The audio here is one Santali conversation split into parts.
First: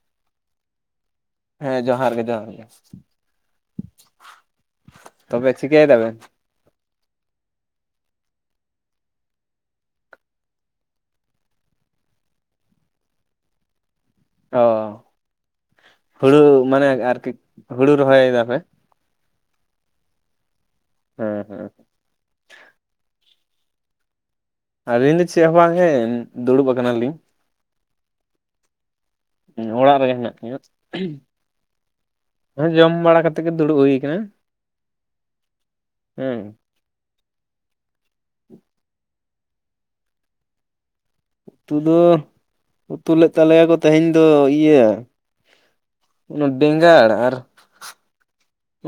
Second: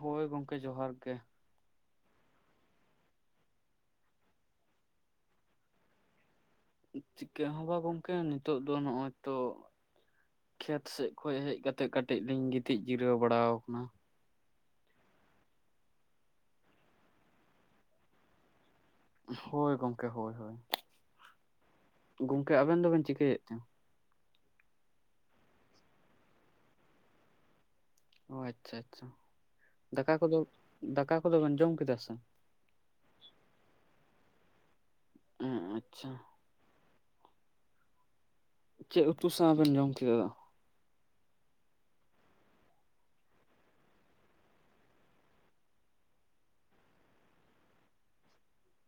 ᱦᱳᱭ ᱜᱚᱝᱠᱮ ᱡᱚᱦᱟᱨ ᱜᱮ᱾ ᱦᱮᱸ ᱡᱚᱦᱟᱨ ᱜᱮ ᱡᱚᱦᱟᱨ ᱜᱮ ᱛᱚᱵᱮ ᱪᱤᱠᱟᱹᱭ ᱫᱟ ᱵᱮᱱ? ᱪᱤᱠᱟᱹ ᱦᱚᱸ ᱵᱟᱝ ᱜᱚᱝᱠᱮ ᱱᱤᱛᱚᱜ ᱫᱚ ᱱᱚᱜ-ᱚᱭ ᱛᱚᱼᱼ ᱠᱷᱮᱛ ᱥᱮᱡ ᱠᱷᱚᱱ ᱦᱮᱡ ᱠᱟᱛᱮᱜ ᱠᱟᱹᱴᱤᱡ ᱞᱤᱧ ᱜᱤᱛᱤᱡ ᱡᱤᱨᱟᱹᱣ ᱵᱟᱲᱟᱣ ᱠᱟᱱᱟ᱾ ᱚ ᱦᱩᱲᱩ ᱢᱟᱱᱮ ᱟᱨ ᱠᱤ ᱦᱩᱲᱩ ᱨᱚᱦᱚᱭ ᱫᱟ ᱯᱮ᱾ ᱦᱳᱭ ᱜᱚᱝᱠᱮ ᱦᱚᱭ ᱦᱚᱭ᱾ ᱦᱮᱸ ᱦᱮᱸ᱾ ᱜᱚᱝᱠᱮ ᱟᱵᱮᱱ ᱫᱚ ᱵᱮᱱ ᱪᱤᱠᱟᱹᱭ ᱮᱜ ᱛᱮ? ᱟᱹᱞᱤᱧ ᱫᱚ ᱪᱮᱜ ᱦᱚᱸ ᱵᱟᱝ ᱜᱮ ᱫᱩᱲᱩᱵ ᱟᱠᱟᱱᱟ ᱞᱤᱧ᱾ ᱚ ᱟᱪᱪᱷᱟ ᱟᱪᱪᱷᱟ ᱚᱲᱟᱜ ᱫᱟᱠᱟ ᱨᱮᱜᱮ ᱦᱮᱱᱟᱜ ᱠᱚᱫᱚ ᱫᱟᱠᱟ ᱠᱚᱫᱚ ᱵᱮᱱ ᱡᱚᱢ ᱠᱮᱫᱟ ᱥᱮ? ᱦᱮᱸ ᱡᱚᱢ ᱵᱟᱲᱟ ᱠᱟᱛᱮᱜ ᱜᱮ ᱫᱩᱲᱩᱵ ᱦᱩᱭ ᱠᱟᱱᱟ᱾ ᱮᱸ ᱟᱪᱪᱷᱟ᱾ ᱪᱮᱜ ᱩᱛᱩ ᱥᱟᱶ ᱵᱮᱱ ᱡᱚᱢ ᱠᱮᱫᱟ? ᱩᱛᱩ ᱫᱚ ᱩᱛᱩ ᱞᱮᱫ ᱛᱟᱞᱮᱭᱟ ᱟᱠᱚ ᱛᱮᱦᱮᱧ ᱫᱚ ᱤᱭᱟᱹᱼᱼ ᱚᱱᱟ ᱵᱮᱸᱜᱟᱲ ᱟᱨ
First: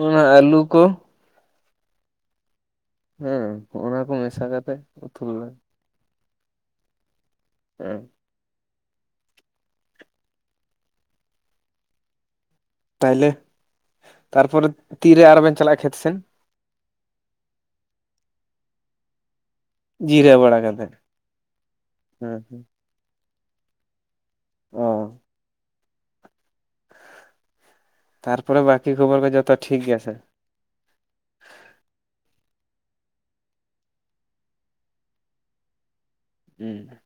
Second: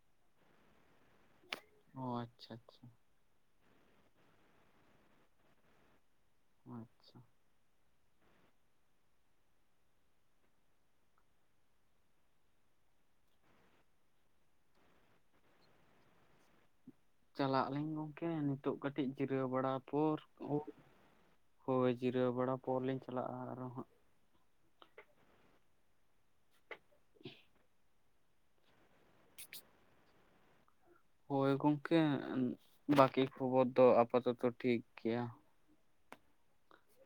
ᱚᱱᱟ ᱟᱹᱞᱩ ᱠᱚ ᱚ ᱟᱪᱪᱷᱟ ᱟᱪᱪᱷᱟ ᱦᱮᱸ ᱚᱱᱟ ᱠᱚ ᱢᱮᱥᱟ ᱠᱟᱛᱮ ᱩᱛᱩ ᱵᱟᱲᱟᱼᱼ ᱟᱪᱪᱷᱟ ᱦᱮᱸᱼᱼ ᱛᱟᱦᱞᱮ ᱛᱟᱨᱯᱚᱨᱮ ᱛᱤᱨᱮ ᱟᱨ ᱵᱮᱱ ᱪᱟᱞᱟᱜᱼᱟ ᱠᱷᱮᱛ ᱥᱮᱱ ᱪᱟᱞᱟᱜ ᱟᱹᱞᱤᱧ ᱜᱚᱝᱠᱮ ᱱᱤᱛᱚᱜ ᱠᱟᱹᱴᱤᱡ ᱡᱤᱨᱟᱹᱣ ᱵᱟᱲᱟ ᱡᱤᱨᱟᱹᱣ ᱵᱟᱲᱟ ᱠᱟᱛᱮ [unintelligible] ᱦᱳᱭ ᱡᱤᱨᱟᱹᱣ ᱦᱮᱸ ᱵᱟᱲᱟ ᱦᱮᱸ ᱯᱚᱨ ᱞᱤᱧ ᱪᱟᱞᱟᱜᱼᱟ ᱟᱨᱚ ᱦᱟᱸᱜ [unintelligible] [inaudible] ᱛᱟᱨᱯᱚᱨᱮ ᱵᱟᱠᱤ ᱠᱷᱚᱵᱚᱨ ᱠᱚ ᱡᱚᱛᱚ ᱴᱷᱤᱠ ᱜᱮᱭᱟ ᱥᱮ ᱦᱳᱭ ᱜᱚᱢᱠᱮ ᱵᱟᱠᱤ ᱠᱷᱚᱵᱚᱨ ᱫᱚ ᱟᱯᱟᱛᱚᱛᱚ ᱴᱷᱤᱠ ᱜᱮᱭᱟ ᱦᱮᱸ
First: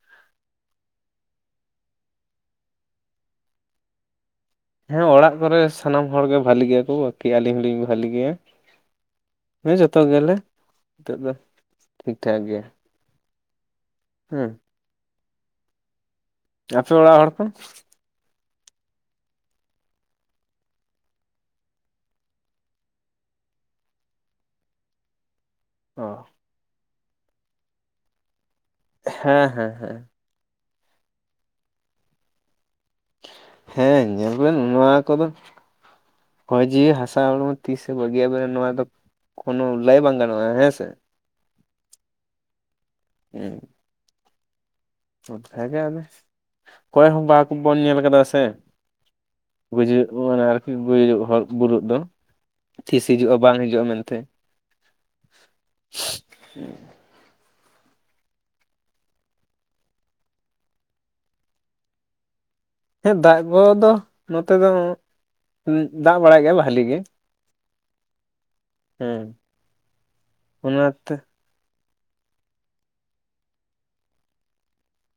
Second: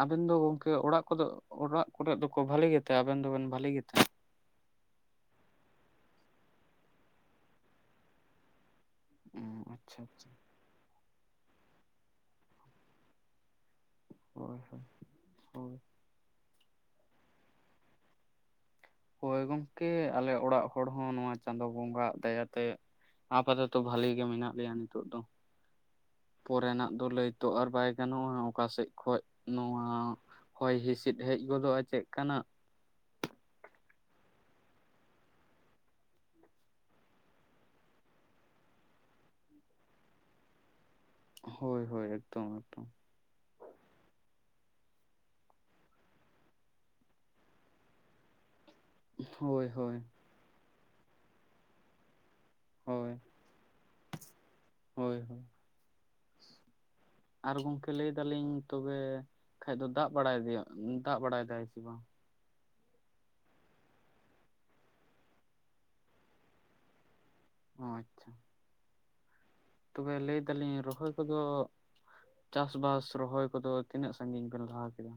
ᱟᱵᱮᱱ ᱫᱚ ᱜᱚᱝᱠᱮ ᱚᱲᱟᱜ ᱠᱚᱫᱚ ᱚᱲᱟᱜ ᱠᱚᱨᱮ ᱫᱚᱠᱚ ᱵᱷᱟᱹᱞᱤ ᱜᱮᱛᱮ ᱟᱵᱮᱱ ᱫᱚ ᱵᱮᱱ ᱵᱷᱟᱹᱞᱤ ᱜᱮᱛᱮ ᱦᱮᱸ ᱚᱲᱟᱜ ᱠᱚᱨᱮ ᱥᱟᱱᱟᱢ ᱦᱚᱲ ᱜᱮ ᱵᱷᱟᱞᱤ ᱜᱮᱭᱟ ᱠᱚ ᱵᱟᱠᱤ ᱟᱹᱞᱤᱧ ᱦᱚᱸ ᱞᱤᱧ ᱵᱷᱟᱹᱞᱤ ᱜᱮᱭᱟ ᱦᱮᱸ ᱟᱪᱪᱷᱟ ᱡᱚᱛᱚ ᱜᱮ ᱟᱪᱪᱷᱟ ᱟᱞᱮ ᱱᱤᱛᱚᱜ ᱫᱚ ᱴᱷᱤᱠ ᱴᱷᱟᱠ ᱜᱮᱭᱟ ᱦᱮᱸ ᱦᱳᱭ ᱦᱳᱭ ᱟᱯᱮ ᱚᱲᱟᱜ ᱦᱚᱲ ᱠᱚᱼᱼ ᱦᱚᱭ ᱜᱚᱢᱠᱮ ᱟᱞᱮ ᱚᱲᱟᱜ ᱦᱚᱲ ᱦᱚᱸ ᱱᱚᱣᱟ ᱪᱟᱸᱫᱳ ᱵᱚᱸᱜᱟ ᱦᱟᱜ ᱫᱟᱭᱟ ᱛᱮᱼᱼ ᱟᱯᱟᱫᱚᱛᱚ ᱵᱷᱟᱞᱤ ᱜᱮ ᱢᱮᱱᱟᱜ ᱞᱮᱭᱟ ᱱᱤᱛᱚᱜ ᱫᱚ ᱚᱼᱼ ᱯᱚᱨᱮᱱᱟᱜ ᱫᱚ ᱞᱟᱹᱭ ᱛᱚ ᱟᱨ ᱵᱟᱭ ᱜᱟᱱᱚᱜᱼᱟ ᱚᱠᱟ ᱥᱮᱫ ᱠᱷᱚᱡ ᱦᱮᱸ ᱦᱮᱸ ᱱᱚᱣᱟᱼᱼ ᱦᱮᱸ ᱦᱚᱭ ᱦᱤᱸᱥᱤᱫ ᱦᱮᱡ ᱜᱚᱫᱚᱜᱼᱟ ᱪᱮᱫ ᱠᱟᱱᱟᱜ ᱦᱮᱸ ᱧᱮᱞ ᱵᱮᱱ ᱱᱚᱣᱟ ᱠᱚᱫᱚᱼᱼ ᱦᱚᱭ ᱡᱤᱣᱤ ᱦᱟᱥᱟ ᱦᱚᱲᱢᱚ ᱛᱤᱥᱮ ᱵᱟᱜᱤ [unintelligible] ᱱᱚᱣᱟ ᱫᱚᱼᱼ ᱠᱳᱱᱳ ᱞᱟᱹᱭ ᱵᱟᱝ ᱜᱟᱱᱚᱜᱼᱟ, ᱦᱮᱸ ᱥᱮ? ᱦᱳᱭ ᱦᱳᱭ ᱮᱠᱫᱚᱢ ᱮᱠᱫᱚᱢ᱾ ᱦᱩᱸ᱾ ᱵᱷᱟᱜᱮ ᱟᱞᱮ ᱚᱠᱚᱭ ᱦᱚᱸ ᱵᱟᱠᱵᱚᱱ ᱧᱮᱞ ᱟᱠᱟᱫᱟ ᱥᱮ᱾ ᱦᱳᱭ ᱦᱳᱭ ᱜᱩᱡᱩᱜ ᱢᱟᱱᱮ ᱟᱨᱠᱤ ᱜᱩᱡᱩᱜ ᱦᱚᱜ ᱵᱩᱨᱩᱜ ᱫᱚ᱾ ᱛᱤᱥ ᱦᱳᱭ ᱦᱤᱡᱩᱜᱼᱟ ᱵᱟᱝ ᱦᱤᱡᱩᱜᱼᱟ ᱢᱮᱱᱛᱮ᱾ ᱦᱳᱭ ᱦᱳᱭ ᱟᱨ ᱜᱚᱝᱠᱮ ᱞᱟᱹᱭ ᱫᱟᱞᱤᱧ ᱛᱚᱵᱮ ᱠᱷᱟᱱᱴᱡ ᱫᱚ ᱫᱟᱜ ᱵᱟᱲᱟᱭ ᱫᱚ ᱫᱟᱜ ᱵᱟᱲᱟᱭ ᱫᱟᱭ ᱥᱮ ᱵᱟᱝ? ᱦᱮᱸ ᱫᱟᱜ ᱠᱚ ᱫᱚ ᱱᱚᱛᱮ ᱫᱚ ᱩᱸ ᱫᱟᱜ ᱵᱟᱲᱟᱭ ᱜᱮᱭᱟ ᱵᱟᱹᱞᱮ ᱜᱮ᱾ ᱚ ᱟᱪᱪᱷᱟ᱾ ᱦᱮᱸ᱾ ᱛᱚᱵᱮ ᱞᱟᱹᱭ ᱫᱟᱞᱤᱧ ᱨᱚᱦᱚᱭ ᱚᱱᱟᱛᱮ ᱠᱚᱫᱚ ᱪᱟᱥ ᱵᱟᱥ ᱨᱚᱦᱚᱭ ᱠᱚᱫᱚ ᱛᱤᱱᱟᱹᱜ ᱥᱟᱜᱤᱧ ᱵᱤᱱ ᱞᱟᱦᱟ ᱠᱮᱫᱟ?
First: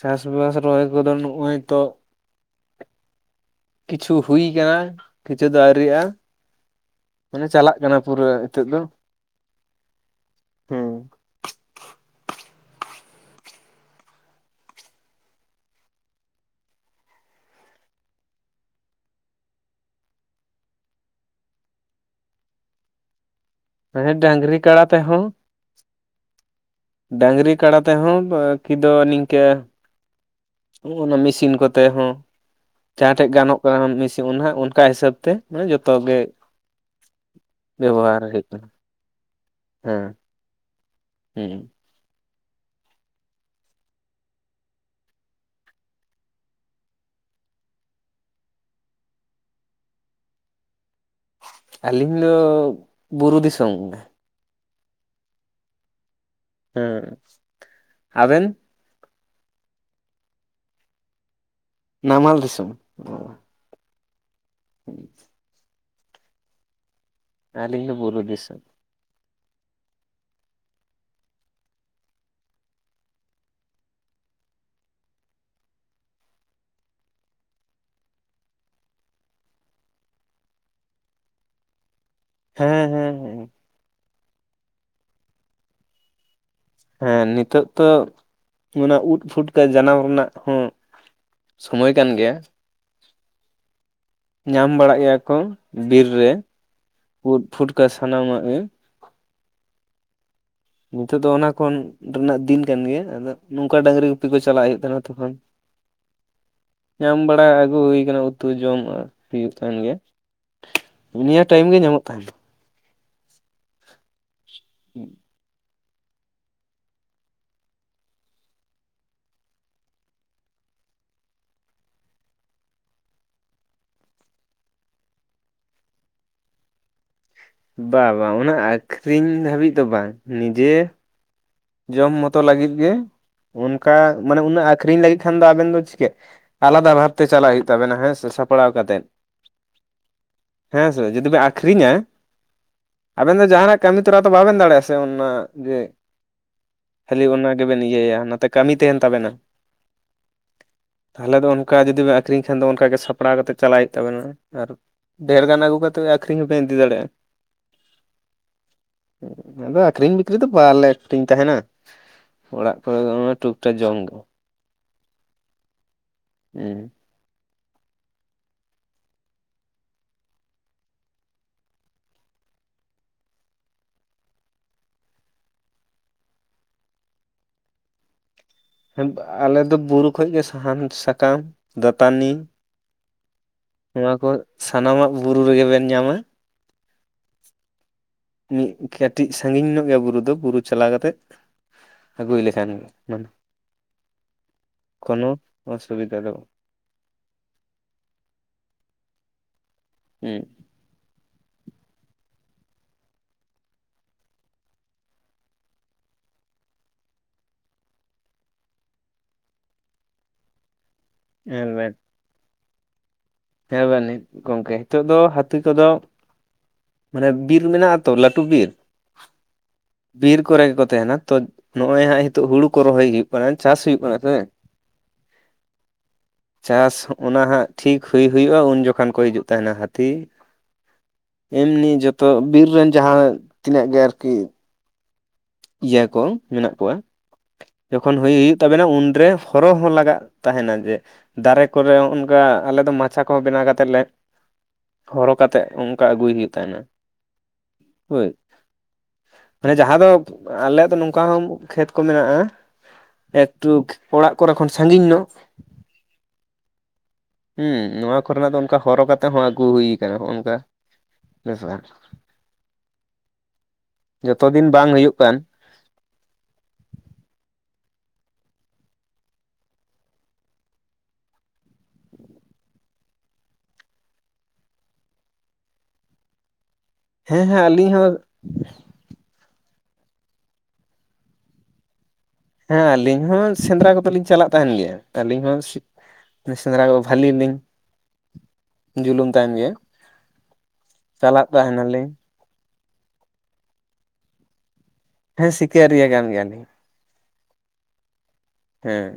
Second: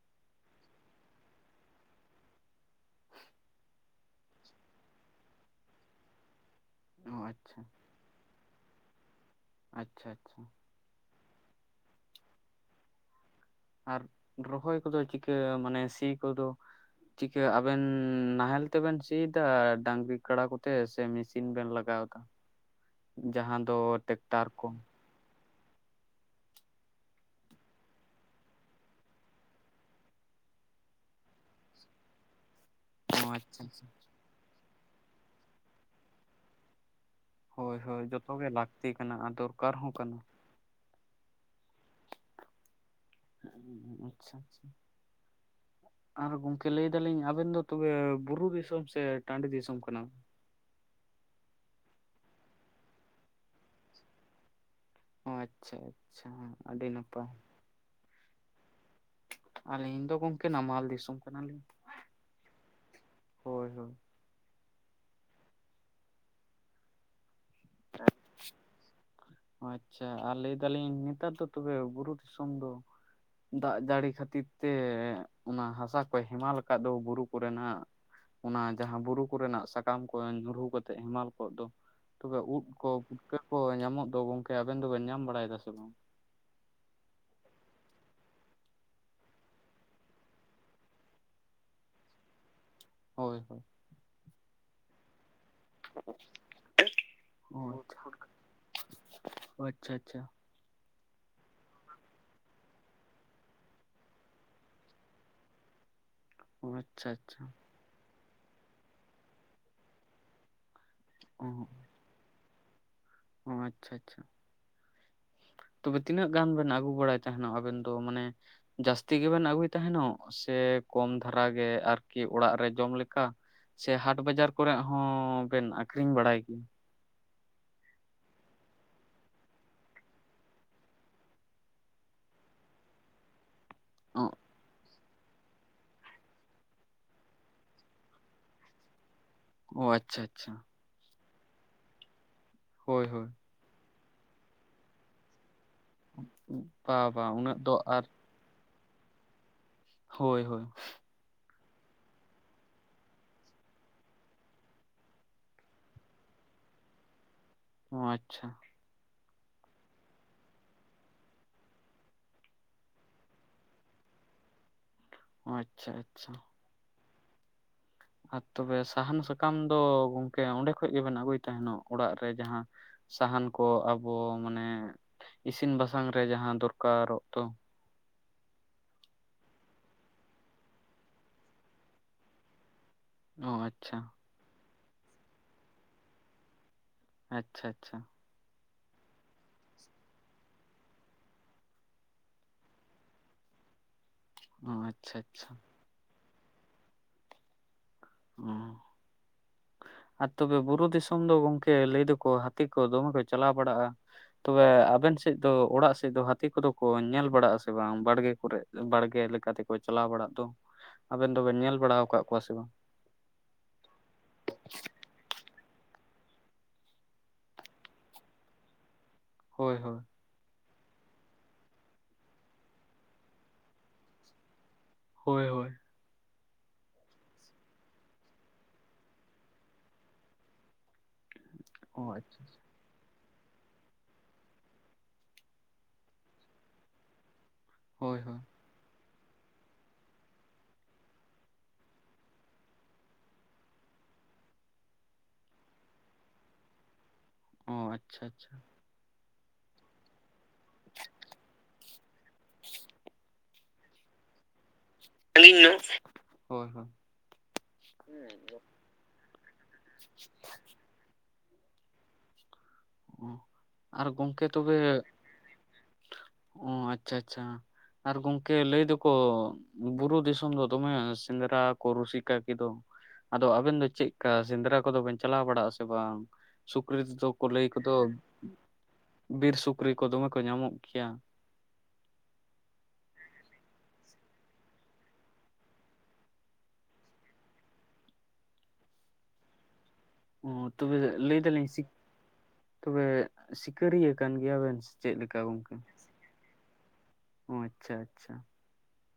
ᱪᱟᱥ ᱵᱟᱥ ᱨᱚᱦᱚᱭ ᱠᱚᱫᱚ ᱱᱚᱜᱼᱚᱭ ᱛᱚ ᱠᱤᱪᱷᱩ ᱦᱩᱭ ᱠᱟᱱᱟ ᱠᱤᱪᱷᱩ ᱫᱚ ᱟᱹᱣᱨᱤᱭᱟᱜᱼᱟ᱾ ᱚ ᱢᱟᱱᱮ ᱟᱪᱪᱷᱟ ᱪᱟᱞᱟᱜ ᱠᱟᱱᱟ ᱯᱩᱨᱟᱹ ᱦᱤᱛᱳᱜ ᱫᱚ᱾ ᱟᱪᱪᱷᱟ ᱟᱪᱪᱷᱟ᱾ ᱟᱨ ᱨᱚᱦᱚᱭ ᱠᱚᱫᱚ ᱪᱤᱠᱟᱹ ᱢᱟᱱᱮ ᱥᱤ ᱠᱚᱫᱚ ᱪᱤᱠᱟ ᱟᱵᱮᱱ ᱱᱟᱦᱮᱞ ᱛᱮᱵᱮᱱ ᱥᱤᱭᱮᱫᱟ ᱰᱟᱝᱨᱤ ᱠᱟᱲᱟ ᱠᱚᱛᱮ ᱥᱮ ᱢᱮᱥᱤᱱ ᱵᱮᱱ ᱞᱟᱜᱟᱣ ᱫᱟ, ᱡᱟᱦᱟᱸ ᱫᱚ ᱦᱮᱸ ᱴᱮᱠᱴᱟᱨ ᱰᱟᱝᱨᱤ ᱠᱚ ᱠᱟᱲᱟᱟ ᱛᱮᱦᱚᱸ᱾ ᱰᱟᱝᱨᱤ ᱠᱟᱰᱟ ᱛᱮᱦᱚᱸ ᱵᱟᱹᱠᱤ ᱫᱚ ᱱᱤᱝᱠᱟᱹ ᱚᱱᱟ ᱢᱮᱥᱤᱱ ᱠᱚᱛᱮ ᱦᱚᱸ, ᱡᱟᱦᱟᱸ ᱚ ᱴᱷᱮᱡ ᱜᱟᱱᱚᱜ ᱟᱪᱪᱷᱟ ᱟᱪᱪᱷᱟ ᱠᱟᱱᱟ ᱢᱮᱥᱤ ᱡᱮᱢᱚᱱ ᱦᱟᱸᱜ ᱚᱱᱠᱟ ᱦᱤᱥᱟᱹᱵ ᱛᱮ ᱢᱟᱱᱮ ᱡᱚᱛᱚ ᱜᱮ ᱦᱳᱭ ᱦᱳᱭ ᱵᱮᱵᱚᱦᱟᱨ ᱡᱚᱛᱚ ᱦᱩᱭᱩᱜ ᱜᱮ ᱞᱟᱹᱠᱛᱤ ᱠᱟᱱᱟ ᱟᱨ ᱫᱚᱨᱠᱟᱨ ᱦᱚᱸ ᱦᱮᱸ ᱠᱟᱱᱟ᱾ ᱦᱩᱸ᱾ ᱦᱩᱸᱧ ᱟᱪᱪᱷᱟ ᱟᱪᱪᱷᱟ᱾ [inaudible] ᱟᱨ ᱜᱚᱝᱠᱮ ᱞᱟᱹᱭ ᱫᱟᱞᱤᱧ ᱟᱵᱮᱱ ᱫᱚ ᱛᱚᱵᱮ ᱵᱩᱨᱩ ᱫᱤᱥᱚᱢ ᱥᱮ ᱴᱟᱺᱰᱤ ᱫᱤᱥᱚᱢ ᱠᱟᱱᱟ ᱵᱮᱱ? ᱟᱹᱞᱤᱧ ᱫᱚ ᱵᱩᱨᱩ ᱫᱤᱥᱚᱢ ᱜᱮ᱾ ᱚ ᱟᱪᱪᱷᱟ ᱟᱪᱪᱷᱟ ᱟᱹᱰᱤ ᱦᱮᱸ ᱱᱟᱯᱟᱭ᱾ ᱟᱵᱮᱱ ᱟᱹᱞᱤᱧ ᱫᱚ ᱜᱚᱝᱠᱮ ᱱᱟᱢᱟᱞ ᱫᱤᱥᱚᱢ ᱠᱟᱱᱟᱞᱤᱧ᱾ ᱱᱟᱢᱟᱞ ᱫᱤᱥᱚᱢ? ᱦᱳᱭ ᱦᱳᱭ [inaudible] ᱟᱹᱞᱤᱧ ᱫᱚ ᱵᱩᱨᱩ ᱫᱤᱥᱚᱢ᱾ ᱚ ᱟᱪᱪᱷᱟ ᱟᱨ ᱞᱟᱹᱭ ᱫᱟᱞᱤᱧ ᱱᱮᱛᱟᱨ ᱫᱚ ᱛᱚᱵᱮ ᱵᱩᱨᱩ ᱫᱤᱥᱚᱢ ᱫᱚ ᱫᱟᱜ ᱡᱟᱹᱲᱤ ᱠᱷᱟᱹᱛᱤᱨ ᱛᱮ ᱚᱱᱟ ᱦᱟᱥᱟ ᱠᱚᱭ ᱦᱮᱢᱟᱞ ᱠᱟᱜ ᱫᱚ ᱵᱩᱨᱩ ᱠᱚᱨᱮᱱᱟᱜ᱾ ᱚᱱᱟ ᱡᱟᱦᱟᱸ ᱵᱩᱨᱩ ᱠᱚᱨᱮᱱᱟᱜ ᱥᱟᱠᱟᱢ ᱠᱚ ᱧᱩᱨᱩ ᱠᱟᱛᱮᱜ ᱦᱮᱢᱟᱞ ᱠᱚᱜ ᱫᱚ᱾ ᱛᱚᱵᱮ ᱩᱫ ᱦᱮᱸ ᱠᱚ ᱦᱮᱸ ᱯᱷᱩᱴᱠᱟᱹ ᱦᱮᱸ ᱠᱚ ᱧᱟᱢᱚᱜ ᱫᱚ ᱜᱚᱝᱠᱮ ᱟᱵᱮᱱ ᱫᱚᱵᱮᱱ ᱧᱟᱢ ᱵᱟᱲᱟᱭᱮᱫᱟ ᱥᱮ ᱵᱟᱝ? ᱦᱮᱸ ᱱᱤᱛᱚᱜ ᱛᱚ ᱚᱱᱟ ᱩᱫ ᱯᱷᱩᱴᱠᱟᱹ ᱡᱟᱱᱟᱢ ᱨᱮᱱᱟᱜ ᱦᱚᱸ ᱥᱚᱢᱚᱭ ᱠᱟᱱ ᱜᱮᱭᱟ᱾ ᱦᱳᱭ ᱦᱳᱭ᱾ ᱧᱟᱢ ᱵᱟᱲᱟᱜ ᱜᱮᱭᱟ ᱠᱚ ᱵᱤᱨ ᱨᱮ ᱩᱫ ᱚ ᱯᱷᱩᱴᱠᱟᱹ ᱥᱟᱱᱟᱢᱟᱜ ᱜᱮ᱾ ᱪᱷᱟ ᱪᱷᱟ᱾ ᱱᱤᱛᱚᱜ ᱫᱚ ᱚᱱᱟ ᱠᱚᱱ ᱨᱮᱱᱟᱜ ᱫᱤᱱ ᱠᱟᱱ ᱜᱮᱭᱟ, ᱟᱫᱚ ᱱᱚᱝᱠᱟ ᱰᱟᱝᱨᱤ ᱜᱩᱯᱤ ᱠᱚ ᱪᱟᱞᱟᱜ ᱦᱩᱭᱩᱜ ᱛᱟᱦᱮᱱᱟ ᱛᱚᱠᱷᱚᱱ᱾ ᱟᱪᱪᱷᱟ ᱧᱟᱢ ᱟᱪᱪᱷᱟ ᱵᱟᱲᱟᱭᱟ ᱟᱹᱜᱩ ᱦᱩᱭ ᱠᱟᱱᱟ ᱩᱫ᱾ ᱩᱛᱩ ᱡᱚᱢ ᱢᱟ ᱦᱩᱭᱩᱜ ᱛᱟᱸᱦᱮᱱ ᱜᱮᱭᱟ, ᱚ ᱱᱤᱭᱟᱹ ᱴᱟᱭᱤᱢ ᱜᱮ ᱧᱟᱢᱚᱜ ᱛᱟᱸᱦᱮᱱᱟ᱾ ᱟᱪᱪᱷᱟ ᱟᱪᱪᱷᱟ᱾ ᱦᱩᱸ᱾ ᱛᱚᱵᱮ ᱛᱤᱱᱟᱹᱜ ᱜᱟᱱ ᱵᱮᱱ ᱟᱹᱜᱩ ᱵᱟᱲᱟᱭ ᱛᱟᱸᱦᱮᱱᱚᱜ ᱟᱵᱮᱱ ᱫᱚ ᱢᱟᱱᱮ? ᱡᱟᱹᱥᱛᱤ ᱜᱮᱵᱮᱱ ᱟᱹᱜᱩᱭ ᱛᱟᱸᱦᱮᱱᱚᱜ ᱥᱮ ᱠᱚᱢ ᱫᱷᱟᱨᱟ ᱜᱮ ᱟᱨᱠᱤ ᱚᱲᱟᱜ ᱨᱮ ᱡᱚᱢ ᱞᱮᱠᱟ? ᱥᱮ ᱦᱟᱴ ᱵᱟᱡᱟᱨ ᱠᱚᱨᱮᱜ ᱦᱚᱸ ᱵᱮᱱ ᱟᱠᱷᱨᱤᱧ ᱵᱟᱲᱟᱭ ᱜᱮᱭᱟ? ᱵᱟ ᱵᱟ, ᱚᱱᱟ ᱟᱠᱷᱨᱤᱧ ᱫᱷᱟᱹᱵᱤᱡ ᱫᱚ ᱵᱟᱝ, ᱱᱤᱡᱮ ᱡᱚᱢ ᱢᱚᱛᱚ ᱞᱟᱹᱜᱤᱫ ᱜᱮ, ᱚᱱᱠᱟ ᱢᱟᱱᱮ ᱩᱱᱟᱹᱜ ᱟᱠᱷᱨᱤᱧ ᱞᱟᱹᱜᱤᱫ ᱠᱷᱟᱱ ᱫᱚ ᱟᱵᱮᱱ ᱫᱚ ᱪᱤᱠᱟᱹᱜ, ᱟᱞᱟᱫᱟ ᱵᱷᱟᱵ ᱛᱮ ᱪᱟᱞᱟᱜ ᱦᱩᱭᱩᱜ ᱛᱟᱵᱮᱱᱟ ᱦᱮᱸ ᱥᱮ ᱥᱟᱯᱲᱟᱣ ᱠᱟᱛᱮᱫ᱾ ᱚ, ᱟᱪᱪᱷᱟ ᱟᱪᱪᱷᱟ᱾ ᱦᱮᱸ ᱥᱮ, ᱡᱩᱫᱤᱵᱮ ᱟᱠᱷᱨᱤᱧᱟ ᱦᱳᱭ ᱦᱳᱭ ᱟᱵᱮᱱ ᱫᱚ ᱡᱟᱸᱦᱟᱱᱟᱜ ᱠᱟᱹᱢᱤ ᱛᱚᱨᱟ ᱛᱚ ᱵᱟᱵᱮᱱ ᱫᱟᱲᱮᱜ ᱟᱥᱮ ᱩᱱᱟᱹᱜ ᱡᱮ [unintelligible] ᱠᱷᱟᱹᱞᱤ ᱚᱱᱟ ᱫᱚ ᱜᱮᱵᱮᱱ ᱟᱨ ᱤᱭᱟᱹᱭᱟ ᱱᱚᱛᱮ ᱠᱟᱹᱢᱤ ᱛᱟᱸᱦᱮᱱ ᱛᱟᱵᱮᱱᱟ᱾ ᱦᱳᱭ ᱦᱳᱭ᱾ ᱛᱟᱦᱞᱮ ᱫᱚ ᱚᱱᱠᱟ ᱡᱩᱫᱤ ᱵᱮ ᱟᱹᱠᱷᱨᱤᱧ ᱠᱷᱟᱱ ᱫᱚ ᱚᱱᱠᱟᱜᱮ ᱥᱟᱯᱲᱟᱣ ᱠᱟᱛᱮᱫ ᱪᱟᱞᱟᱜ ᱦᱩᱭᱩᱜ ᱛᱟᱵᱮᱱᱟ, ᱟᱨ ᱰᱷᱮᱨ ᱜᱟᱱ ᱟᱹᱜᱩ ᱠᱟᱛᱮᱜ ᱟᱠᱷᱨᱤᱧ ᱦᱚᱸᱵᱮᱱ ᱤᱫᱤ ᱫᱟᱲᱮᱜ-ᱟ᱾ ᱟᱪᱪᱷᱟ᱾ ᱟᱫᱚ ᱟᱠᱷᱨᱤᱧ ᱵᱟᱠᱨᱤᱧ ᱫᱚ ᱵᱟᱞᱮ ᱟᱠᱷᱨᱤᱧ ᱛᱟᱸᱦᱮᱱᱟ, ᱚᱲᱟᱜ ᱠᱚᱨᱮ ᱫᱚ, ᱳᱭ ᱴᱩᱠᱴᱟᱠ ᱡᱚᱢ ᱜᱮ᱾ ᱟᱪᱪᱷᱟ ᱟᱪᱪᱷᱟ᱾ ᱦᱩᱸ᱾ ᱟᱨ ᱛᱚᱵᱮ ᱥᱟᱦᱟᱱ ᱥᱟᱠᱟᱢ ᱫᱚ ᱜᱚᱝᱠᱮ ᱚᱸᱰᱮ ᱠᱷᱚᱡ ᱜᱮᱵᱮᱱ ᱟᱹᱜᱩᱭ ᱛᱟᱦᱮᱱᱚᱜ ᱚᱲᱟᱜ ᱨᱮ ᱡᱟᱦᱟᱸ ᱥᱟᱦᱟᱱ ᱠᱚ ᱟᱵᱚ ᱢᱟᱱᱮ ᱤᱥᱤᱱ ᱵᱟᱥᱟᱝ ᱨᱮ ᱡᱟᱦᱟᱸ ᱫᱚᱨᱠᱟᱨᱚᱜ ᱫᱚ? ᱦᱮᱸ ᱟᱞᱮ ᱫᱚ ᱵᱩᱨᱩ ᱠᱷᱚᱡ ᱜᱮ ᱥᱟᱦᱟᱱ, ᱥᱟᱠᱟᱢ, ᱫᱟᱹᱛᱟᱱᱤ, ᱚ ᱟᱪ ᱱᱚᱣᱟ ᱠᱚ ᱥᱟᱱᱟᱢᱟᱜ ᱵᱩᱨᱩ ᱨᱮᱜᱮ ᱵᱮᱱ ᱧᱟᱢᱟ᱾ ᱟᱪᱪᱷᱟ ᱟᱪᱪᱷᱟ᱾ ᱢᱤᱫ ᱠᱟᱹᱴᱤᱡ ᱥᱟᱸᱜᱤᱧ ᱧᱚᱜ ᱜᱮ ᱵᱩᱨᱩ ᱫᱚ ᱵᱩᱨᱩ ᱪᱟᱞᱟᱣ ᱠᱟᱛᱮᱫ ᱟᱹᱜᱩᱭ ᱞᱮᱠᱷᱟᱱ ᱜᱮ, ᱚ ᱟᱪᱪᱷᱟ ᱠᱳᱱᱳ ᱟᱪᱪᱷᱟ ᱚᱥᱩᱵᱤᱫᱷᱟ ᱫᱚ ᱵᱟ᱾ ᱚ, ᱟᱨ ᱦᱩᱸ ᱛᱚᱵᱮ ᱵᱩᱨᱩ ᱫᱤᱥ ᱤᱧ ᱫᱚ ᱜᱚᱝᱠᱮ ᱞᱟᱹᱭ ᱫᱚᱠᱚ ᱦᱟᱹᱛᱤ ᱠᱚ ᱫᱚᱢᱮ ᱠᱚ ᱪᱟᱞᱟᱣ ᱵᱟᱲᱟᱜ-ᱟ᱾ ᱛᱚᱵᱮ ᱟᱵᱮᱱ ᱥᱮᱫ ᱫᱚ ᱚᱲᱟᱜ ᱥᱮᱫ ᱫᱚ ᱦᱟᱹᱛᱤ ᱠᱚᱫᱚ ᱠᱚ ᱧᱮᱞ ᱵᱟᱲᱟᱜ-ᱟ ᱥᱮ ᱵᱟᱝ ᱵᱟᱲᱜᱮ ᱠᱚᱨᱮᱫ? ᱵᱟᱲᱜᱮ ᱞᱮᱠᱟ ᱛᱮᱠᱚ ᱪᱟᱞᱟᱣ ᱵᱟᱲᱟᱜ ᱫᱚ? [inaudible] ᱟᱵᱮᱱ ᱫᱚ ᱵᱮᱱ ᱧᱮᱞ ᱵᱟᱲᱟᱣ ᱠᱟᱜ ᱠᱚᱣᱟ ᱥᱮ ᱵᱟᱝ? ᱦᱮᱸ ᱵᱟᱹᱱᱤᱡ ᱜᱚᱝᱠᱮ ᱦᱤᱛᱳᱜ ᱫᱚ ᱦᱟᱹᱛᱤ ᱠᱚᱫᱚ ᱢᱟᱱᱮ ᱵᱤᱨ ᱢᱮᱱᱟᱜ-ᱟ ᱛᱚ ᱞᱟᱹᱴᱩ ᱵᱤᱨ ᱦᱳᱭ ᱦᱳᱭ᱾ ᱵᱤᱨ ᱠᱚᱨᱮ ᱜᱮ ᱠᱚ ᱛᱮᱸᱦᱮᱱᱟ, ᱛᱚ ᱱᱚᱜ-ᱚᱭ ᱦᱟᱸᱜ ᱦᱤᱛᱳᱜ ᱦᱩᱲᱩ ᱠᱚ ᱨᱚᱦᱚᱭ ᱦᱩᱭᱩᱜ ᱠᱟᱱᱟ ᱪᱟᱥ ᱦᱩᱭᱩᱜ ᱠᱟᱱᱟ ᱥᱮ᱾ ᱦᱳᱭ ᱦᱳᱭ᱾ ᱪᱟᱥ ᱚᱱᱟ ᱦᱟᱸᱜ ᱴᱷᱤᱠ ᱦᱩᱭ ᱦᱩᱭᱩᱜ-ᱟ, ᱩᱱ ᱡᱚᱠᱷᱟᱱ ᱠᱚ ᱦᱤᱡᱩᱜ ᱛᱟᱦᱮᱱᱟ ᱦᱟᱛᱤ᱾ ᱮᱢᱱᱤ ᱚ ᱡᱚᱛᱚ ᱟᱪᱪᱷᱟ ᱵᱤᱨ ᱨᱮᱱ ᱡᱟᱦᱟᱸ ᱛᱤᱱᱟᱹᱜ ᱜᱮ ᱟᱨᱠᱤ ᱤᱭᱟ ᱠᱚ ᱢᱮᱱᱟᱜ ᱠᱚᱣᱟ, ᱡᱚᱠᱷᱚᱱ ᱦᱳᱭ ᱦᱩᱭ ᱦᱳᱭ ᱛᱟᱵᱮᱱᱟ ᱩᱱᱨᱮ ᱦᱚᱨᱚ ᱦᱚᱸ ᱞᱟᱜᱟᱜ ᱛᱟᱦᱮᱸᱱᱟ ᱡᱮ ᱫᱟᱨᱮ ᱠᱚᱨᱮ ᱦᱚ ᱚᱱᱠᱟ ᱟᱞᱮ ᱫᱚ ᱢᱟᱪᱷᱟ ᱠᱚ ᱦᱚᱸ ᱵᱮᱱᱟᱣ ᱠᱟᱛᱮᱫ ᱞᱮ ᱦᱚᱨᱚ ᱠᱟᱛᱮᱫ ᱚᱱᱠᱟ ᱟᱹᱜᱩᱭ ᱦᱩᱭᱩᱜ ᱛᱟᱸᱦᱮᱱᱟ ᱾ ᱦᱚᱸ ᱟᱪᱪᱷᱟ ᱟᱪᱪᱷᱟ ᱾ ᱢᱟᱱᱮ ᱡᱟᱦᱟᱸ ᱫᱚ ᱟᱞᱮ ᱫᱚ ᱱᱚᱝᱠᱟ ᱦᱚᱸ ᱠᱷᱮᱛ ᱠᱚ ᱢᱮᱱᱟᱜᱼᱟ, ᱮᱜ ᱴᱩᱠ ᱚᱲᱟᱜ ᱠᱚᱨᱮ ᱠᱷᱚᱱ ᱥᱟᱺᱜᱤᱧ ᱧᱚᱜ ᱥᱟᱺᱜᱤᱧ ᱧᱚᱜ ᱦᱳᱭ ᱦᱳᱭ ᱾ ᱦᱩᱸ ᱱᱚᱣᱟ ᱠᱚᱨᱮᱱᱟᱜ ᱫᱚ ᱚᱱᱠᱟ ᱦᱚᱨᱚ ᱠᱟᱛᱮᱜ ᱦᱚᱸ ᱟᱹᱜᱩ ᱦᱩᱭ ᱠᱟᱱᱟ, ᱱᱚᱸᱜᱼᱚ ᱱᱚᱝᱠᱟ ᱵᱮᱥᱟᱨ [unintelligible] ᱦᱚᱸ ᱟᱨ ᱜᱚᱝᱠᱮ ᱫᱤᱱ ᱛᱚᱵᱮ, ᱵᱟᱝ ᱦᱩᱭᱩᱜ ᱠᱟᱱ ᱚᱸ ᱟᱪᱪᱷᱟ ᱟᱪᱪᱷᱟ ᱟᱨ ᱜᱚᱝᱠᱮ ᱞᱟᱹᱭ ᱫᱚᱠᱚ ᱵᱩᱨᱩ ᱫᱤᱥᱚᱢ ᱫᱚ ᱫᱚᱢᱮ ᱥᱮᱸᱫᱽᱨᱟ ᱠᱚ ᱨᱩᱥᱤᱠᱟ ᱜᱮᱫᱚ ᱟᱫᱚ ᱟᱵᱤᱱ ᱫᱚ ᱪᱮᱜ ᱠᱟ, ᱥᱮᱸᱫᱽᱨᱟ ᱠᱚᱫᱚ ᱵᱤᱱ ᱪᱟᱞᱟᱣ ᱵᱟᱲᱟᱜᱼᱟ ᱥᱮ ᱵᱟᱝ? ᱥᱩᱠᱨᱤ ᱦᱮᱸ ᱦᱮᱸ ᱠᱩᱞᱟᱹᱭ ᱟᱹᱞᱤᱧ ᱠᱚᱫᱚ, ᱦᱚᱸ ᱵᱤᱨ ᱥᱩᱠᱨᱤ ᱠᱚ ᱫᱚᱢᱮ ᱠᱚ ᱧᱟᱢᱚᱜ ᱜᱮᱭᱟ ᱾ ᱦᱮᱸ ᱟᱹᱞᱤᱧ ᱦᱚᱸ ᱥᱮᱸᱫᱽᱨᱟ ᱠᱚᱫᱚ ᱞᱤᱧ ᱪᱟᱞᱟᱜ ᱛᱟᱸᱦᱮᱱ ᱜᱮᱭᱟ, ᱟᱹᱞᱤᱧ ᱦᱚᱸ ᱾ ᱥᱮᱸᱫᱽᱨᱟ ᱠᱚ ᱵᱷᱟᱹᱞᱤᱧ ᱞᱤᱧ, ᱡᱩᱞᱩᱢ ᱛᱟᱸᱦᱮᱱ ᱜᱮᱭᱟ ᱾ ᱚᱸ ᱛᱚᱵᱮ ᱞᱟᱹᱭ ᱫᱟᱞᱤᱧ ᱥᱤᱠ, ᱛᱚᱵᱮ ᱥᱤᱠᱟᱹᱨᱤᱭᱟᱹ ᱠᱟᱱ ᱜᱮᱭᱟ ᱵᱮᱱ? ᱦᱮᱸ ᱥᱤᱠᱟᱨᱤᱭᱟᱹ ᱠᱟᱱ ᱜᱮᱭᱟ ᱞᱤᱧ ᱾ ᱚᱸ ᱟᱪᱪᱷᱟ ᱟᱪᱪᱷᱟ ᱾ ᱦᱮᱸ ᱾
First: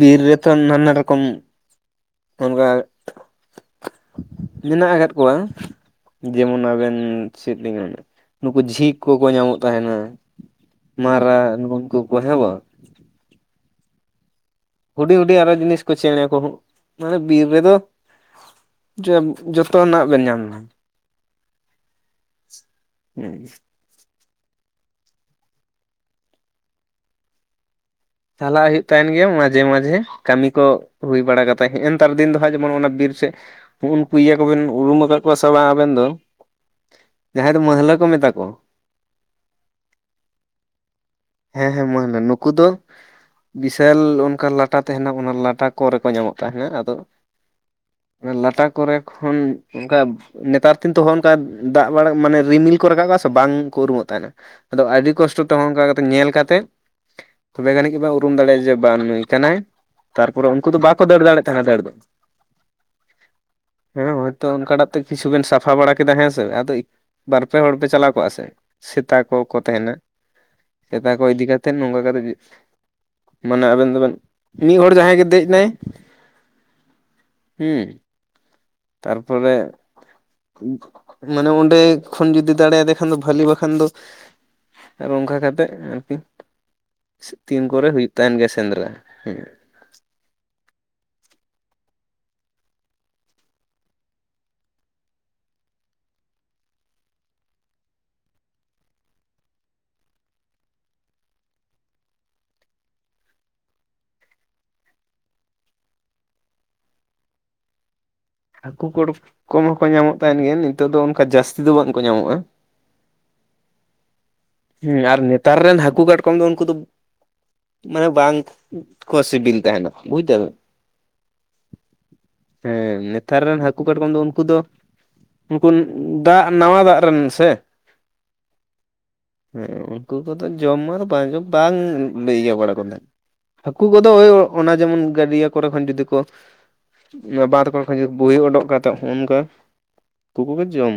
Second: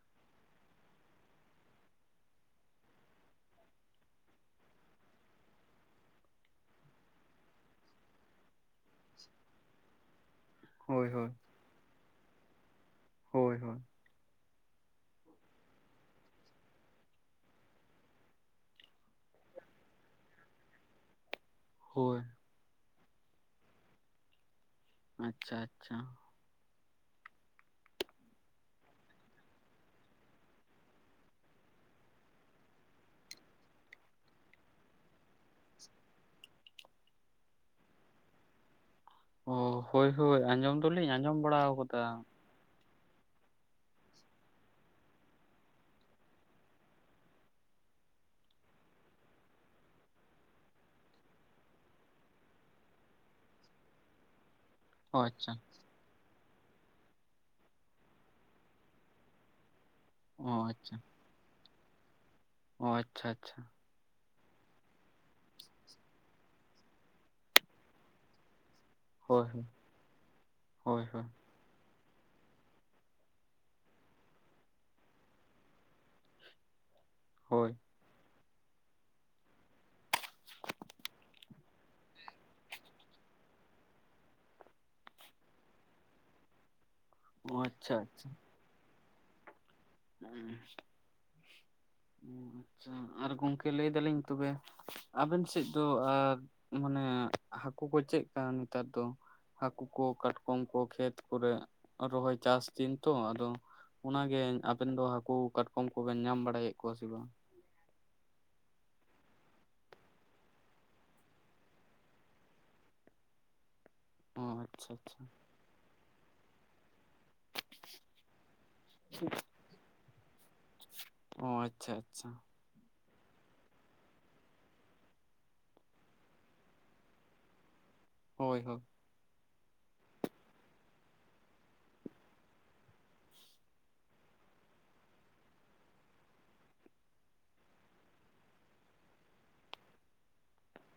ᱵᱤᱨ ᱨᱮᱛᱚ ᱱᱟᱱᱟ ᱨᱚᱠᱚᱢ, ᱚᱱᱜᱟ ᱢᱮᱱᱟᱜ ᱟᱠᱟᱫ ᱠᱚᱣᱟ ᱾ ᱡᱮᱢᱚᱱ ᱟᱵᱮᱱ ᱪᱮᱫ ᱞᱤᱧ, [inaudible] ᱱᱩᱠᱩ ᱡᱷᱤᱸᱠ ᱠᱚᱠᱚ ᱧᱟᱢᱚᱜ ᱛᱟᱸᱦᱮᱱᱟ ᱾ ᱦᱳᱭ ᱦᱳᱭ ᱢᱟᱨᱟᱜ ᱱᱩᱠᱩ ᱠᱚ ᱦᱮᱸ ᱵᱟᱝ ᱾ ᱦᱳᱭ ᱦᱳᱭ ᱦᱩᱰᱤᱧ ᱦᱩᱰᱤᱧ ᱟᱨᱚ ᱡᱤᱱᱤᱥ ᱠᱚ ᱪᱮᱬᱮ ᱠᱚᱦᱚᱸ, ᱢᱟᱱᱮ ᱵᱤᱨ ᱨᱮᱫᱚ ᱡᱚᱯ [unintelligible] ᱡᱚᱛᱚᱱᱟᱜ ᱵᱮᱱ ᱧᱟᱢᱱᱟ ᱦᱳᱭ ᱾ [unintelligible] ᱟᱪᱪᱷᱟ ᱟᱪᱪᱷᱟ ᱾ ᱪᱟᱞᱟᱜ ᱦᱩᱭᱩᱜ ᱛᱟᱸᱦᱮᱱ ᱜᱮᱭᱟ, ᱢᱟᱡᱷᱮ ᱢᱟᱡᱷᱮ ᱠᱟᱹᱢᱤ ᱠᱚ ᱦᱩᱭ ᱵᱟᱲᱟ ᱠᱟᱛᱮᱜ, ᱱᱮᱜᱼᱮ ᱱᱮᱛᱟᱨ ᱫᱤᱱ ᱫᱚ ᱦᱟᱸᱜ ᱡᱮᱢᱚᱱ ᱚᱱᱟ ᱵᱤᱨ ᱥᱮᱫ ᱩᱱᱠᱩ ᱤᱭᱟᱹ ᱠᱚᱵᱮᱱ ᱩᱨᱩᱢ ᱟᱠᱟᱫ ᱠᱚᱣᱟ ᱥᱮ ᱵᱟᱝ ᱟᱵᱮᱱ ᱫᱚ? ᱡᱟᱦᱟᱸᱭ ᱫᱚ ᱢᱟᱹᱦᱞᱟᱹ ᱠᱚ ᱢᱮᱛᱟ ᱠᱚᱣᱟ ᱾ ᱚ ᱦᱳᱭ ᱦᱳᱭ ᱟᱸᱡᱚᱢᱼᱼ ᱛᱚᱞᱤᱧ ᱟᱸᱡᱚᱢᱼᱼ ᱦᱮᱸ ᱦᱮᱸ ᱢᱟᱹᱦᱞᱟᱹ, ᱱᱩᱠᱩ ᱫᱚᱼᱼ ᱵᱤᱥᱟᱞ ᱚᱱᱠᱟ ᱞᱟᱴᱟ ᱛᱟᱸᱦᱮᱱᱟ, ᱚᱱᱟ ᱞᱟᱴᱟ ᱠᱚᱨᱮ ᱠᱚ ᱧᱟᱢᱚᱜ ᱛᱟᱸᱦᱮᱱᱟ ᱟᱫᱚᱼᱼ ᱞᱟᱴᱟ ᱠᱚᱨᱮᱜ ᱠᱷᱚᱱ ᱚᱱᱠᱟᱼᱼ ᱱᱮᱛᱟᱨ ᱫᱤᱱ ᱛᱚ ᱱᱚᱝᱠᱟ ᱫᱟᱜ ᱵᱟᱲᱟ, ᱢᱟᱱᱮ ᱨᱤᱢᱤᱞ ᱠᱚ ᱨᱟᱠᱟᱵᱚᱜᱼᱟ ᱥᱮ ᱵᱟᱝ ᱠᱚ ᱩᱨᱩᱢᱚᱜ ᱛᱟᱸᱦᱮᱱᱟ ᱾ ᱟᱫᱚ ᱟᱹᱰᱤ ᱚ ᱠᱚᱥᱴᱚ ᱟᱪᱪᱷᱟ ᱛᱮᱦᱚᱸ ᱚᱱᱠᱟᱼᱼ ᱧᱮᱞ ᱠᱟᱛᱮᱫ ᱛᱚᱵᱮ ᱡᱟᱹᱱᱤᱡ ᱜᱮᱵᱚ ᱩᱨᱩᱢ ᱫᱟᱲᱮᱭᱟᱜᱼᱟ ᱡᱮ ᱵᱟᱝ ᱱᱩᱭ ᱠᱟᱱᱟᱭ ᱾ ᱛᱟᱨᱯᱚᱨᱮ ᱚ ᱩᱱᱠᱩ ᱫᱚ ᱟᱪᱪᱷᱟ ᱵᱟᱠᱚ ᱫᱟᱹᱲ ᱫᱟᱲᱮᱭᱟᱜ ᱛᱟᱦᱮᱸᱱᱟ ᱫᱟᱹᱲ ᱫᱚ ᱾ ᱚ ᱟᱪᱪᱷᱟ ᱟᱪᱪᱷᱟ ᱦᱮᱸ ᱦᱚᱳᱭᱛᱳ ᱚᱱᱠᱟᱴᱟᱜ ᱛᱮ ᱠᱤᱪᱷᱩ ᱵᱮᱱ ᱥᱟᱯᱷᱟ ᱵᱟᱲᱟ ᱠᱮᱫᱟ ᱦᱮᱸ ᱥᱮ ᱟᱫᱚ ᱵᱟᱨ ᱯᱮ ᱦᱚᱲ ᱯᱮ ᱪᱟᱞᱟᱣ ᱠᱚᱜᱼᱟ ᱥᱮ ᱥᱮᱛᱟ ᱦᱳᱭ ᱠᱚᱠᱚ ᱦᱳᱭ ᱛᱟᱦᱮᱱᱟ ᱦᱳᱭ ᱥᱮᱛᱟ ᱦᱳᱭ ᱠᱚ ᱤᱫᱤ ᱠᱟ ᱠᱟᱛᱮᱮᱫ ᱱᱚᱝᱠᱟ ᱠᱟᱛᱮᱫ ᱢᱟᱱᱮ ᱟᱵᱮᱱ ᱫᱚᱵᱮᱱ ᱢᱤᱫ ᱦᱚᱲ ᱡᱟᱦᱟᱸᱭ ᱜᱮ ᱫᱮᱡ ᱱᱟᱭ ᱦᱳᱭ ᱦᱩᱸ ᱛᱟᱨᱯᱚᱨᱮ ᱢᱟᱱᱮ ᱚᱸᱰᱮ ᱠᱷᱚᱱ ᱡᱩᱫᱤ ᱫᱟᱲᱮᱭᱟᱫᱮ ᱠᱷᱟᱱ ᱫᱚ ᱵᱷᱷᱟᱞᱤ ᱵᱟᱠᱷᱟᱱ ᱫᱚ ᱟᱨ ᱚᱱᱠᱟ ᱠᱟᱛᱮᱮᱫ ᱟᱨᱠᱤᱱ ᱚ ᱛᱤᱱ ᱠᱚᱨᱮ ᱟᱪᱪᱷᱟ ᱦᱩᱭᱩᱜ ᱛᱟᱦᱮᱱ ᱜᱮᱭᱟ ᱥᱮᱸᱫᱽᱨᱟ ᱦᱮᱸ ᱦᱩᱸ ᱚ ᱟᱪᱪᱷᱟ ᱟᱨ ᱜᱚᱝᱠᱮ ᱞᱟᱹᱭ ᱫᱟᱞᱤᱧ ᱛᱚᱵᱮ ᱟᱵᱮᱱ ᱥᱮᱫ ᱫᱚ ᱟᱨ ᱢᱟᱱᱮ ᱦᱟᱹᱠᱩ ᱠᱚ ᱪᱮᱫ ᱠᱟᱱᱟ ᱱᱮᱛᱟᱨ ᱫᱚ ᱦᱟᱹᱠᱩ ᱠᱚ ᱠᱟᱴᱠᱚᱢ ᱠᱚ ᱠᱷᱮᱛ ᱠᱚᱨᱮ ᱨᱚᱦᱚᱭ ᱪᱟᱥ ᱫᱤᱱ ᱛᱚ ᱟᱫᱚ ᱚᱱᱟᱜᱮ ᱟᱵᱮᱱ ᱫᱚ ᱦᱟᱹᱠᱩ ᱠᱟᱴᱠᱚᱢ ᱠᱚᱵᱮᱱ ᱧᱟᱢ ᱵᱟᱲᱟᱭᱮᱫ ᱠᱚᱣᱟ ᱥᱮ ᱵᱟᱝ ᱦᱟᱹᱠᱩ ᱠᱚᱲ ᱠᱚ ᱦᱚᱸᱠᱚ ᱧᱟᱢᱚᱜ ᱛᱟᱦᱮᱱ ᱜᱮᱭᱟ ᱱᱤᱛᱚᱜ ᱫᱚ ᱚᱱᱠᱟ ᱡᱟᱹᱥᱛᱤ ᱫᱚ ᱵᱟᱝᱠᱚ ᱧᱟᱢᱚᱜᱼᱟ ᱚ ᱟᱪᱪᱷᱟ ᱦᱮᱸ ᱟᱨ ᱟᱪᱪᱷᱟ ᱱᱮᱛᱟᱨ ᱨᱮᱱ ᱦᱟᱹᱠᱩ ᱠᱟᱴᱠᱚᱢ ᱫᱚ ᱩᱱᱠᱩ ᱫᱚ ᱢᱟᱱᱮ ᱵᱟᱝ ᱠᱚ ᱥᱤᱵᱤᱞ ᱛᱟᱦᱮᱱᱟ ᱵᱩᱡ ᱫᱟ ᱚ ᱟᱪᱪᱷᱟ ᱟᱪᱪᱷᱟ ᱦᱮᱸ ᱱᱮᱛᱟᱨ ᱨᱮᱱ ᱦᱟᱹᱠᱩ ᱠᱟᱴᱠᱚᱢ ᱫᱚ ᱩᱱᱠᱩ ᱫᱚ ᱩᱱᱠᱩ ᱫᱟᱜ ᱱᱟᱣᱟ ᱫᱟᱜ ᱨᱮᱱ ᱥᱮ ᱦᱳᱭ ᱦᱳᱭ ᱦᱮᱸ ᱩᱱᱠᱩ ᱠᱚᱫᱚ ᱡᱚᱢ ᱟᱨ ᱵᱟᱝ ᱡᱚᱢ ᱵᱟᱝ ᱤᱭᱟᱹ ᱵᱟᱲᱟ ᱠᱚ ᱛᱟᱦᱮᱸᱫ ᱦᱟᱹᱠᱩ ᱠᱚᱫᱚ ᱳᱭ ᱚᱱᱟ ᱡᱮᱢᱚᱱ ᱜᱟᱹᱰᱭᱟᱹ ᱠᱚᱨᱮ ᱠᱷᱚᱱ ᱡᱩᱫᱤ ᱠᱚ ᱵᱟᱸᱫᱽᱠᱚᱲᱟ ᱠᱷᱩᱫᱤ ᱵᱩᱦᱤ ᱩᱰᱠ ᱠᱟᱛᱮᱮᱫ ᱦᱚᱸᱜᱼᱝᱠᱟ ᱩᱱᱠᱩ ᱠᱚᱜᱮ ᱡᱚᱢ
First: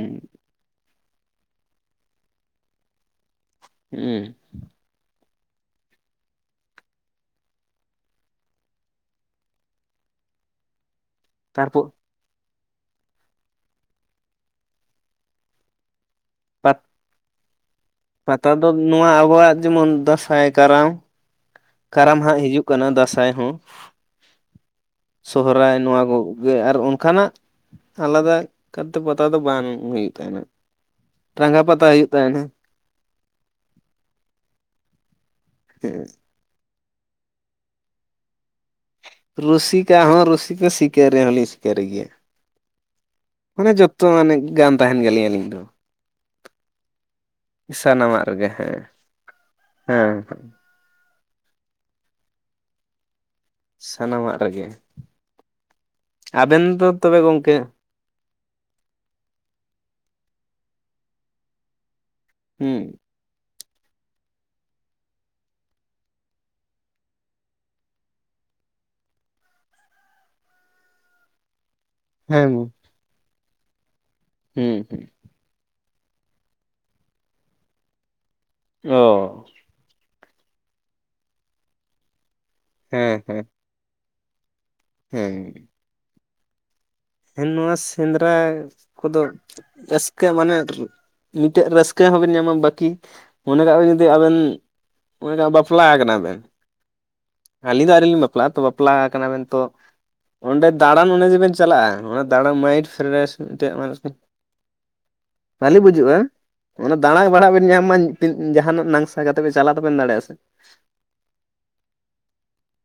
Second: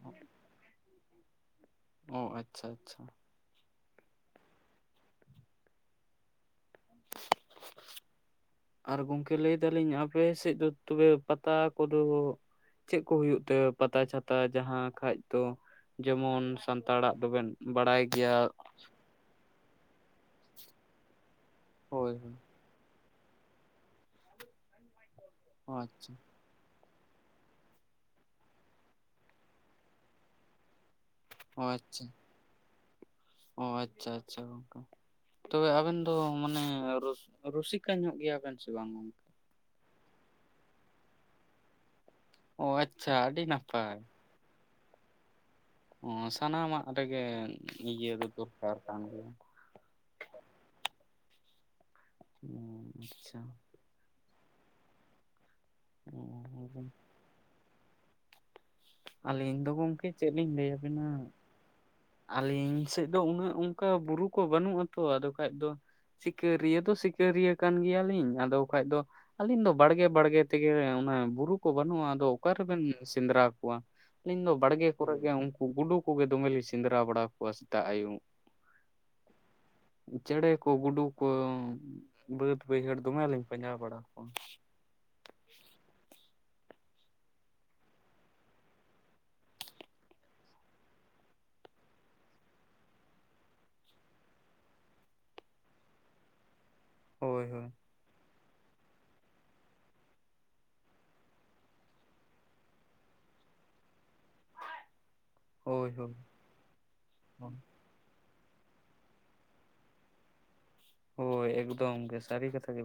ᱚ ᱟᱪᱪᱷᱟ ᱟᱪᱪᱷᱟ ᱩᱸ ᱟᱨ ᱜᱚᱝᱠᱮ ᱞᱟᱹᱭ ᱫᱟᱞᱤᱧ ᱟᱯᱮ ᱥᱮᱫ ᱫᱚ ᱛᱚᱵᱮ ᱯᱟᱛᱟ ᱛᱟᱨᱯᱚᱨ ᱠᱚᱫᱚ ᱪᱮᱫ ᱠᱚ ᱦᱩᱭᱩᱜ ᱛᱮ ᱯᱟᱛᱟ ᱪᱷᱟᱛᱟ ᱡᱟᱦᱟᱸ ᱠᱷᱟᱡ ᱫᱚ ᱡᱮᱢᱚᱱ ᱯᱟᱛ ᱥᱟᱱᱛᱟᱲᱟᱜ ᱫᱚᱵᱮᱱ ᱵᱟᱲᱟᱭ ᱜᱮᱭᱟ ᱯᱟᱛᱟ ᱫᱚ ᱱᱚᱣᱟ ᱟᱵᱚᱣᱟᱜ ᱡᱮᱢᱚᱱ ᱫᱟᱸᱥᱟᱭ ᱠᱟᱨᱟᱢ ᱦᱳᱭ ᱠᱟᱨᱟᱢ ᱦᱳᱭ ᱦᱟᱸᱜ ᱦᱤᱡᱩᱜ ᱠᱟᱱᱟ ᱫᱟᱸᱥᱟᱭ ᱦᱚᱸ ᱚ ᱥᱚᱦᱨᱟᱭ ᱱᱚᱣᱟ ᱟᱪᱪᱷᱟ ᱠᱚ ᱟᱨ ᱚᱱᱠᱟᱱᱟᱜ ᱟᱞᱟᱫᱟ ᱠᱟᱛᱮ ᱯᱚᱛᱟ ᱫᱚ ᱵᱟᱝ ᱦᱩᱭᱩᱜ ᱛᱟᱦᱮᱱᱟ ᱴᱟᱸᱜᱟ ᱚ ᱯᱟᱛᱟ ᱟᱪᱪᱷᱟ ᱦᱩᱭᱩᱜ ᱛᱟᱦᱮᱱᱟ ᱚ ᱟᱪᱪᱷᱟ ᱟᱪᱪᱷᱟ ᱜᱚᱝᱠᱮ ᱛᱚᱵᱮ ᱟᱵᱮᱱ ᱫᱚ ᱢᱟᱱᱮ ᱨᱩᱥᱤᱠᱟ ᱧᱚᱜ ᱜᱮᱭᱟᱵᱮᱱ ᱥᱮ ᱵᱟᱝ ᱜᱚᱢᱠᱮ ᱨᱩᱥᱤᱠᱟ ᱦᱚᱸ ᱨᱩᱥᱤᱠᱟ ᱥᱤᱠᱟᱹᱨ ᱨᱮ ᱦᱚᱸᱞᱤᱧ ᱥᱤᱠᱟᱹᱨ ᱜᱮᱭᱟ ᱚᱪ ᱢᱟᱱᱮ ᱡᱚᱛᱚ ᱢᱟᱱᱮ ᱜᱟᱱ ᱛᱟᱦᱮᱱ ᱜᱮᱞᱤᱧ ᱟᱹᱞᱤᱧ ᱫᱚ ᱚ ᱥᱟᱱᱟᱢᱟᱜ ᱨᱮᱜᱮ ᱤᱭᱟᱹ ᱥᱟᱱᱟᱢᱟᱜ ᱫᱚ ᱨᱮᱜᱮ ᱫᱚᱨᱠᱟᱨ ᱦᱮᱸ ᱠᱟᱱ ᱜᱮᱭᱟ ᱦᱮᱸ ᱟᱪᱪᱷᱟ ᱥᱟᱱᱟᱢᱟᱜ ᱨᱮᱜᱮ, ᱚ ᱟᱵᱮᱱ ᱫᱚ ᱛᱚᱵᱮ ᱜᱚᱝᱠᱮ ᱟᱹᱞᱤᱧ ᱫᱚ ᱜᱚᱢᱠᱮ ᱪᱮᱫ ᱞᱤᱧ ᱞᱟᱹᱭ ᱟᱵᱤᱱᱟ? ᱟᱹᱞᱤᱧ ᱦᱩᱸ ᱥᱮᱫ ᱫᱚ, ᱩᱱᱟᱹᱜ ᱚᱱᱠᱟ ᱵᱩᱨᱩ ᱠᱚ ᱵᱟᱹᱱᱩᱜ ᱟᱛᱚ ᱟᱫᱚ ᱠᱷᱟᱡ ᱫᱚ ᱥᱤᱠᱟᱹᱨᱤᱭᱟᱹ ᱫᱚ ᱥᱤᱠᱟᱹᱨᱤᱭᱟᱹ ᱠᱟᱱ ᱜᱮᱭᱟᱞᱤᱧ, ᱟᱫᱚ ᱠᱷᱟᱡ ᱫᱚ ᱾ ᱟᱞᱤᱧ ᱫᱚ ᱵᱟᱹᱲᱜᱮ ᱵᱟᱹᱲᱜᱮ ᱛᱮᱜᱮ, ᱵᱩᱨᱩ ᱠᱚ ᱵᱟᱹᱱᱩᱜ ᱟ ᱾ ᱦᱮᱸ ᱚᱠᱟ ᱨᱮᱵᱮᱱ ᱥᱮᱸᱫᱽᱨᱟ ᱠᱚᱣᱟ? ᱟᱞᱤᱧ ᱫᱚ ᱦᱩᱸ ᱵᱟᱲᱜᱮ ᱦᱩᱸ ᱠᱚᱨᱮ ᱜᱮ ᱩᱱᱠᱩ ᱜᱩᱰᱩ ᱠᱚᱜᱮ ᱫᱚᱢᱮᱞᱤᱧ ᱥᱮ ᱥᱮᱱᱫᱨᱟ ᱵᱟᱲᱟ ᱠᱚᱣᱟ ᱥᱮᱛᱟᱜ ᱟᱭᱩᱵ ᱾ ᱚᱻ᱾ ᱪᱮᱬᱮ ᱠᱚ ᱜᱩᱰᱩ ᱠᱚ ᱵᱟᱹᱫᱽ, ᱵᱟᱹᱭᱦᱟᱹᱲ ᱦᱮᱸ ᱫᱚᱢᱮᱞᱤᱧ ᱦᱮᱸ ᱯᱟᱸᱡᱟ ᱵᱟᱲᱟ [inaudible] ᱦᱮᱸ ᱜᱮ᱾ ᱦᱮᱱ ᱱᱚᱣᱟ ᱥᱮᱱᱫᱨᱟ ᱠᱚᱫᱚ ᱨᱟᱹᱥᱠᱟᱹ ᱢᱟᱱᱮ ᱢᱤᱜ ᱴᱮᱜ ᱨᱟᱹᱥᱠᱟᱹ ᱦᱚᱸᱵᱮᱱ ᱧᱟᱢᱟ ᱵᱟᱹᱠᱤ ᱢᱚᱱᱮ ᱠᱟᱜ ᱵᱤᱱ ᱡᱩᱫᱤ ᱟᱵᱮᱱ [unintelligible] ᱵᱟᱯᱞᱟ ᱠᱟᱱᱟ ᱵᱮᱱ ᱦᱳᱭ ᱦᱳᱭ ᱟᱞᱤᱧ ᱫᱚ ᱟᱹᱣᱨᱤᱞᱤᱧ ᱵᱟᱯ ᱵᱟᱯᱞᱟ ᱛᱚ ᱵᱟᱯᱞᱟ ᱟᱠᱟᱱᱟ ᱵᱮᱱ ᱛᱚ, ᱚᱸᱰᱮ ᱫᱟᱬᱟᱱ ᱚᱱᱮ ᱡᱮᱵᱮᱱ ᱪᱟᱞᱟᱜᱼᱟ ᱚᱱᱟ ᱫᱟᱬᱟᱱ ᱢᱟᱭᱤᱴ ᱯᱷᱨᱮᱥ [unintelligible] ᱵᱷᱟᱹᱞᱤ ᱦᱳᱭ ᱦᱳᱭ ᱵᱩᱡᱩᱜᱼᱟ, ᱚᱱᱟ ᱫᱟᱬᱟ ᱵᱟᱲᱟᱜ ᱵᱮᱱ ᱧᱟᱢ ᱢᱟ ᱛᱤᱱ ᱡᱟᱦᱟᱱᱟᱜ ᱱᱟᱝᱥᱟ ᱠᱟᱛᱮ ᱯᱮ ᱪᱟᱞᱟᱜ ᱫᱚᱵᱮᱱ ᱫᱟᱲᱮᱭᱟᱜᱼᱟ ᱥᱮ ᱦᱳᱭ ᱮᱠᱫᱚᱢ ᱜᱮ ᱥᱟᱨᱤ ᱠᱟᱛᱷᱟ ᱜᱮ᱾